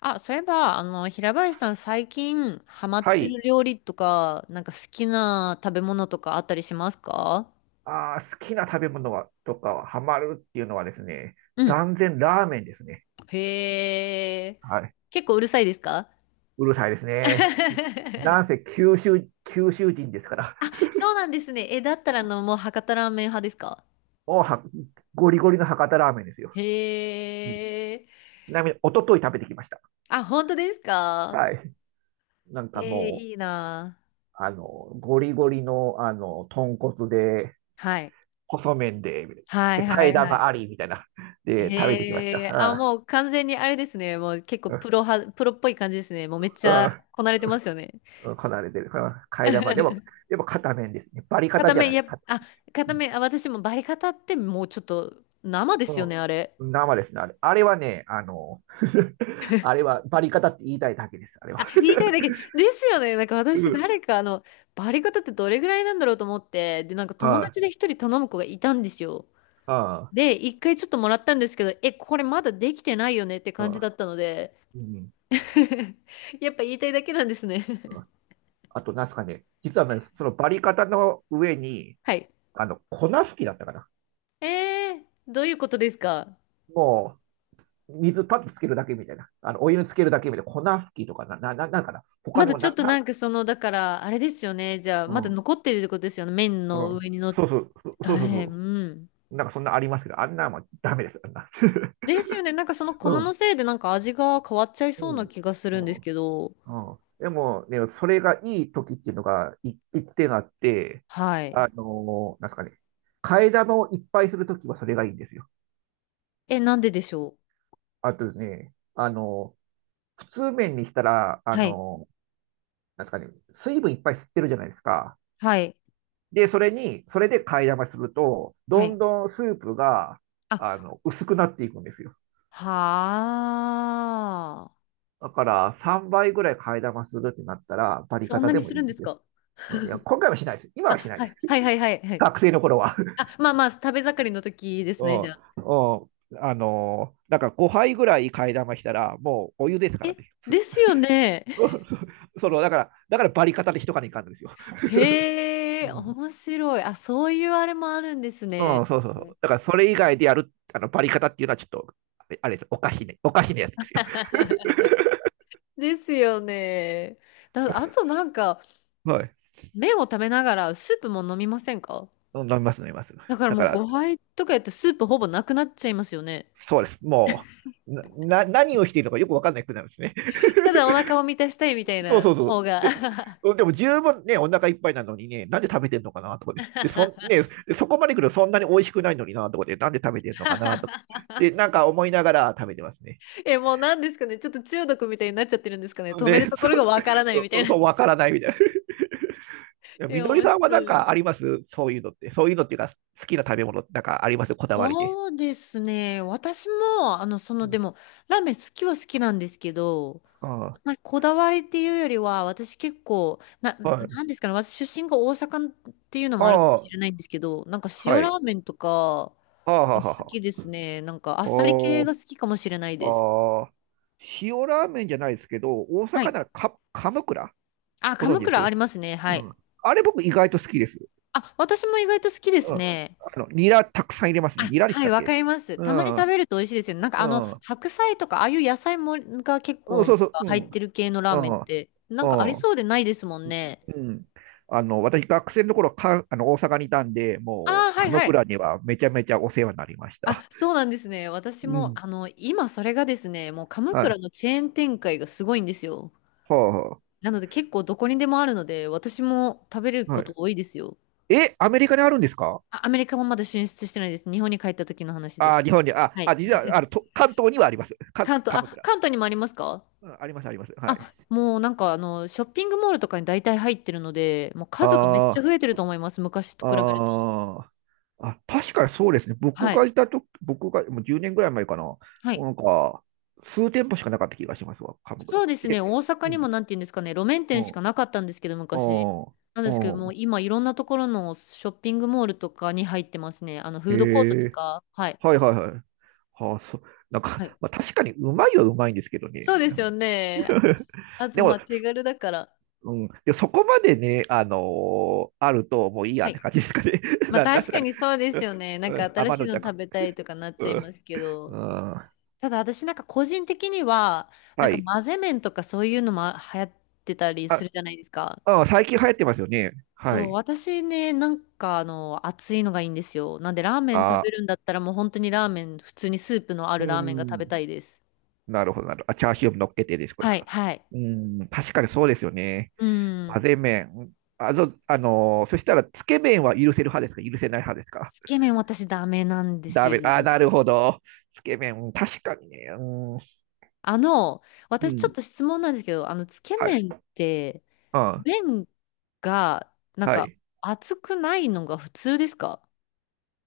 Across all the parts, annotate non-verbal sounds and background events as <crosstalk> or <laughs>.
あ、そういえば、平林さん最近ハマはってい。る料理とか、なんか好きな食べ物とかあったりしますか？好きな食べ物はとかはハマるっていうのはですね、うん。断然ラーメンですね。へえ。はい。結構うるさいですか？ うるさいです <laughs> ね。なんせ九州人ですから、あ、そうなんですね。え、だったらもう博多ラーメン派ですか？もうはゴリゴリの博多ラーメンですよ。うん、ちへえ。なみに、一昨日食べてきました。あ、本当ですか？はい。なんえー、かもいいなう、あの、ゴリゴリの、豚骨で、ぁ。はい。細麺で、はで、いは替えいは玉い。ありみたいな、で、食べてきましへた。え。あ、はい。もう完全にあれですね。もう結構うプんロ派、プロっぽい感じですね。もうめっちうゃんこなれてますよね。うんこなれてる。うん、替え玉。でも、<laughs> でも、片面ですね。バリカタ片じゃ目、ないでやす。っ、あ、う片目、あ、私もバリカタってもうちょっと生ですよね、あれ。ん、生ですね、あれ。あれはね、<laughs> あれはバリカタって言いたいだけです、あれは。あ、言いたいだけ。ですよね。なんかう私、ん。誰か、バリカタってどれぐらいなんだろうと思って、で、なんかは友達で一人頼む子がいたんですよ。い、はで、一回ちょっともらったんですけど、え、これまだできてないよねってい、感じはだったので、い、うん。<laughs> やっぱ言いたいだけなんですね。う <laughs> ん、あと、なんすかね、実はね、そのバリカタの上に、はい。粉吹きだったかな。えー、どういうことですか？もう、水パッとつけるだけみたいな。お湯につけるだけみたいな。粉吹きとかな、な、な、なんかな。他まだのちょっな、となな、んかその、だから、あれですよね。じゃあ、まうだん、残ってるってことですよね。麺うの上ん。に乗っそうそう、えそうそうえ、うそん。う。なんかそんなありますけど、あんなもんダメです、あんな。<laughs> ですよね。なんかその粉うのん、せいでなんか味が変わっちゃいうそうなん、気がすうるんですん。けど。うん、でも、ね、それがいい時っていうのがい一点あって、はい。なんですかね、替え玉をいっぱいするときはそれがいいんですよ。え、なんででしょう？あとですね、普通麺にしたら、はい。なんですかね、水分いっぱい吸ってるじゃないですか。はい。で、それで替え玉すると、はどい。んどんスープが、あ、薄くなっていくんですよ。はあ。だから、3倍ぐらい替え玉するってなったら、バリそカんタなでにもすいいるんんでですすよ。か？いや、今回はしないです。今あ、はしないはでい。す。はいはいはいは <laughs> い。学生の頃は。あ、まあまあ、食べ盛りの時ですうね、ん、じうゃあ。ん、だから5杯ぐらい替え玉したら、もうお湯ですかえ、らね。ですよね。<laughs> <laughs> その、だから、だからバリ方で一かにいかんのですよ。へうえ、ん、面白い。あ、そういうあれもあるんですうね。ん、そうそうそう。だからそれ以外でやる、バリ方っていうのはちょっと、あれあれです。おかしいね。おかしいなやつですよ。<laughs> ですよね。だ、あとなんか、<laughs> はい。麺を食べながらスープも飲みませんか？飲みます、飲みます。だからだもかうら、ご飯とかやってスープほぼなくなっちゃいますよね。そうです。もう、何をしているのかよくわかんなくなるんですね。ただお腹を満たしたいみたいそうなそうそ方う。でも、が。でも十分ね、お腹いっぱいなのにね、なんで食べてんのかなとかね。で、そん、ね、そこまで来るとそんなに美味しくないのになとかで、なんで食べてんのかなとか。で、な <laughs> んか思いながら食べてますね。え、もうなんですかね。ちょっと中毒みたいになっちゃってるんですかね。止めるで、とこそろがう、わからないみた <laughs> いうそな。う、わからないみたい <laughs> な。え、みのり面さんは白なんい。かありますそういうのって。そういうのっていうか、好きな食べ物なんかありますこだわりで。そうですね。私も、うでん、も、ラーメン好きは好きなんですけど、あまあ、こだわりっていうよりは、私結構、な、あ、はない。んですかね、私出身が大阪っていうのもあるかもあしあ、れないんですけど、なんか塩はラい。ーメンとかああ、はがあはあ好はきであ。すね。なんかあっさり系おー、が好きかもしれないです。ああ、塩ラーメンじゃないですけど、大は阪い。ならカムクラあ、ご存鎌知で倉あす？りますね。はうん。い。あれ僕意外と好きです。あ、私も意外と好きですうん。ね。ニラたくさん入れますね。あ、ニラでしはい、たっわかけ？ります。うたまにん。食べると美味しいですよね。なんかうん。白菜とか、ああいう野菜もが結うん、構なんそうかそう。う入っん。てる系のラーうメンっん。て、なんかありうん。そうでないですもんね。うん。私、学生の頃か、あの、大阪にいたんで、あもあ、う、はい鎌はい。倉にはめちゃめちゃお世話になりました。あ、そうなんですね。私うも、ん。今それがですね、もう鎌は倉い。のチェーン展開がすごいんですよ。はなので結構どこにでもあるので、私も食べるあ、こはとい。多いですよ。え、アメリカにあるんですか？あ、アメリカもまだ進出してないです。日本に帰った時の話であ、す。日本に、はい。実は、あの、関東にはあります。関東、鎌あ、倉。関東にもありますか？うん、あります、あります。はあ、い。もうなんかショッピングモールとかに大体入ってるので、もう数がめっはちゃ増あ。えてると思います。昔と比べると。あー、あ、確かにそうですね。僕はがい。いたと僕がもう10年ぐらい前かな。はい。なんか、数店舗しかなかった気がしますわ、鎌そ倉。うですね、で、大阪うにもん、なんて言うんですかね、路面う店しかん、なかったんですけど、う昔。ん、なんですけど、うもうん。今、いろんなところのショッピングモールとかに入ってますね。フへードコートですえ、か？はい。はいはいはい。はあ、そう、なんはい。か、<laughs> まあ、確かにうまいはうまいんですけどね。そうですよね。あ <laughs> と、でまも、あ、手軽だから。うん、でそこまでね、あるともういいやはっい。て感じですかね。<laughs> まあ、なん確すかかね。にそうでうすよね。なんん、うかん新天しいのの食弱。べたいとかなっうちゃいまん、すけど。うん、ただ、私なんか個人的には、なんはかい。混ぜ麺とかそういうのも流行ってたりすあ、るじゃないですか。ああ、最近流行ってますよね。はそう、い。私ね、なんか熱いのがいいんですよ。なんで、ラーメン食あべあ、るんだったらもう本当にラーメン、普通にスープのあうるラーメンが食ん。べたいです。なるほど、なるほど。あ、チャーシューも乗っけてですか？ですはい、か？はい。うん。確かにそうですよね。う混ん。ぜ麺。うん、そしたら、つけ麺は許せる派ですか？許せない派ですか？つけ麺私ダメなんですダメ。よ。ああ、なるほど。つけ麺。うん、確かにね。うん。あの、う私ちょっん。と質問なんですけど、つけはい。麺って、うん。麺が、なんはか、い。熱くないのが普通ですか？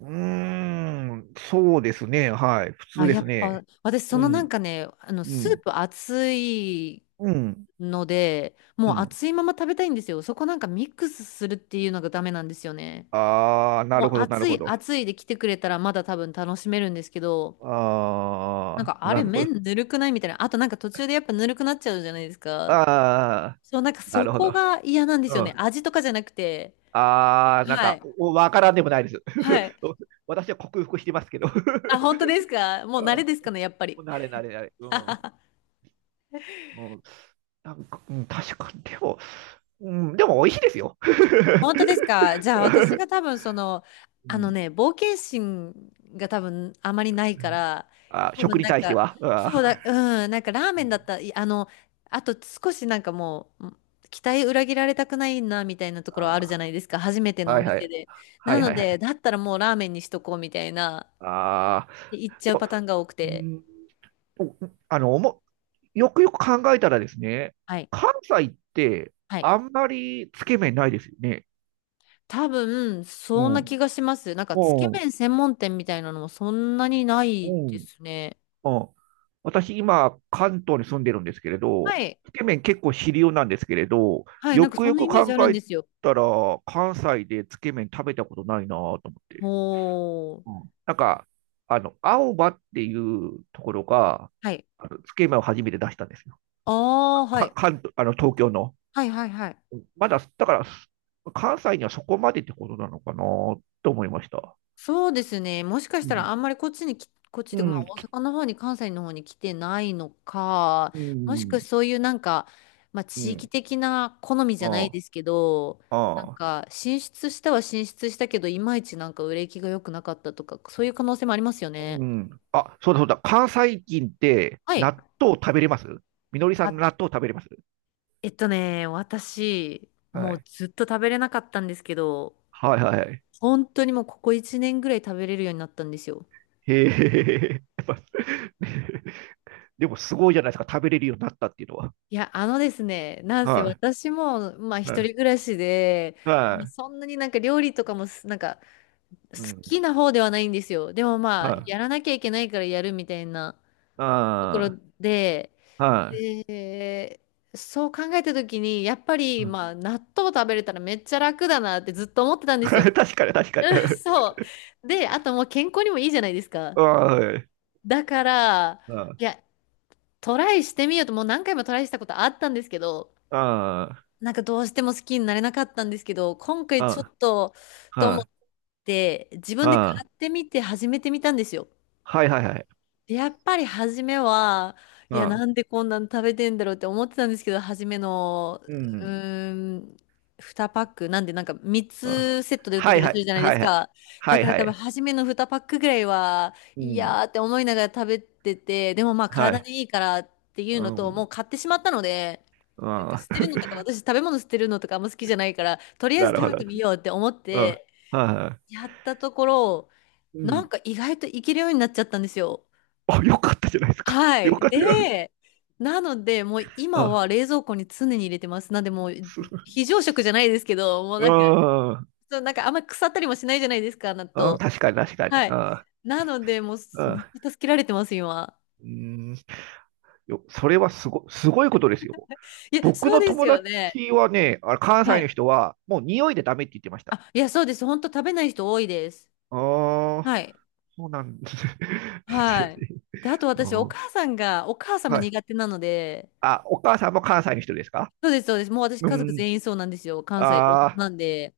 うーん。そうですね。はい。普通あ、でやっすぱ、ね。私そうのなんん。かね、うスーん。プ熱いうん。ので、うもうん。熱いまま食べたいんですよ。そこなんかミックスするっていうのがダメなんですよね。ああ、なもるうほど、なる熱ほいど。熱いで来てくれたらまだ多分楽しめるんですけど、なんああ、かあれなるほど。麺ぬるくないみたいな。あとなんか途中でやっぱぬるくなっちゃうじゃないですか。ああ、そう、なんかなそるほこど。が嫌なんですようね。ん。味とかじゃなくて。ああ、なんはか、い。おわからんでもないです。はい。<laughs> 私は克服してますけど。<laughs> あ、本当ですか？もう慣れですかね、やっぱり。うん、<laughs> なれなれなれ。うん。<laughs> もうなんか、うん、確かに、でも、うん、でも美味しいですよ。本当です <laughs> か？じゃあ私が多分その、うあのん、ね、冒険心が多分あまりないか <laughs> ら、あ、多食分になん対してか、は。あそうー、だ、うん、なんかラーうメンだっん、た、いあの、あと少しなんかもう、ん期待裏切られたくないなみたいなところあるじゃあないですか、初めてー、のはおいは店い。で。はないのはいはで、い。だったらもうラーメンにしとこうみたいな、ああ、で行っちゃうでも、パターンが多くうて。んおあの、おも、よくよく考えたらですね、はい。関西ってはい。あんまりつけ麺ないですよね。多分、うそんな気ん。がします。なんか、つけうん。麺専門店みたいなのもそんなになういでん。すね。うん。私、今、関東に住んでるんですけれど、はいつけ麺結構主流なんですけれど、はい、よなんかくそよんなくイメージ考あるんえですよ。たら、関西でつけ麺食べたことないなと思って。ほうん。ー。なんか、青葉っていうところが、はい。あのつけ麺を初めて出したんですよ。ああ、はい。関東、東京の。はいはいはい。まだ、だから、関西にはそこまでってことなのかなと思いました。そうですね。もしかしうたらん。あんまりこっちにき、こっちうというか、まあん。大阪の方に関西の方に来てないのか、うもしくん。はそういうなんか、まあう地域ん。的な好みじゃないあですけど、なんあ。あか進出したは進出したけど、いまいちなんか売れ行きが良くなかったとか、そういう可能性もありますよあ。ね。うん。あ、そうだそうだ。関西人ってはい。納豆食べれます？みのりさんあ、納豆食べれます？えっとね、私、はもうい。ずっと食べれなかったんですけど、はいはいはい。本当にもうここ1年ぐらい食べれるようになったんですよ。へえ。<laughs> やっぱ <laughs> でもすごいじゃないですか。食べれるようになったっていうのは。いや、あのですね、なんせは私も、まあい。は一人暮い。らしで、でもはそんなになんか料理とかもす、なんかい。う好ん。きな方ではないんですよ。でもまはあ、い。やらなきゃいけないからやるみたいなところあで、あ。はえーそう考えた時に、やっぱい。りうん、 まあ納豆食べれたらめっちゃ楽だなってずっと思ってたん <laughs> ですよ。確かに確かに。<laughs> <laughs> そう。で、あともう健康にもいいじゃないですか。はい。だから、はいい。や、トライしてみようと、もう何回もトライしたことあったんですけど、あなんかどうしても好きになれなかったんですけど、今あ、回ちょあっと、とあ、思っあて、自あ、分で買ああ、ってみて始めてみたんですよ。はいはいはい。やっぱり初めは、いや、なああ、んでこんなの食べてんだろうって思ってたんですけど、初めの、ううん。ん。ーん、2パック、なんでなんか3あ、つセットで売ってはたいりはすい、るじゃないではすいはい。か。はだいからは多分い。初めの2パックぐらいは、ういん。やーって思いながら食べてて、でもまあは体い。にいいからっていううのと、もん。う買ってしまったので、なんかあ捨あ、てるのとか、<laughs> 私食べ物捨てるのとかあんま好きじゃないから、とりあえずなる食ほべてど。みようって思っうん。はて、いはやったところ、い。うなんん。か意外といけるようになっちゃったんですよ。あ、よかったじゃないですか。はよい。かったよ。で、なので、もうあ今あ、は冷蔵庫に常に入れてます。なんで、もう <laughs> す、非常食じゃないですけど、もうあなんか、あ、そう、なんかあんまり腐ったりもしないじゃないですか、納ああ、豆。確かに確かに。はい。あなので、もうあ、あめっあ、ちゃ助けられてます、今。うん。それはすご、すごいことですよ。いや、僕そうのです友よね。達はね、あ関は西のい。人は、もう匂いでダメって言ってました。あ、いや、そうです。本当食べない人多いです。ああ。はい。そうなんです？ <laughs> ですよはね。い。で、あと私、おうん、母さんが、お母さんもはい。苦手なので、あ、お母さんも関西の人ですか？そうです、そうです。もう私、う家族ん。全員そうなんですよ。関西、大阪あーなんで。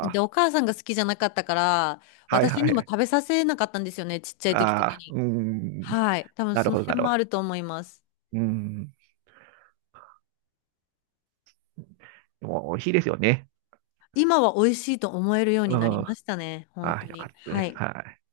で、お母さんが好きじゃなかったから、ー、はい私はにもい。食べさせなかったんですよね、ちっちゃい時とかあーうに。ーん。はい。多分なそるのほど、な辺るほもど。あると思います。うーん。でも美味しいですよね。今は美味しいと思えるようにうなりん。ましたね、本あー当よかに。ったではす。い。はい。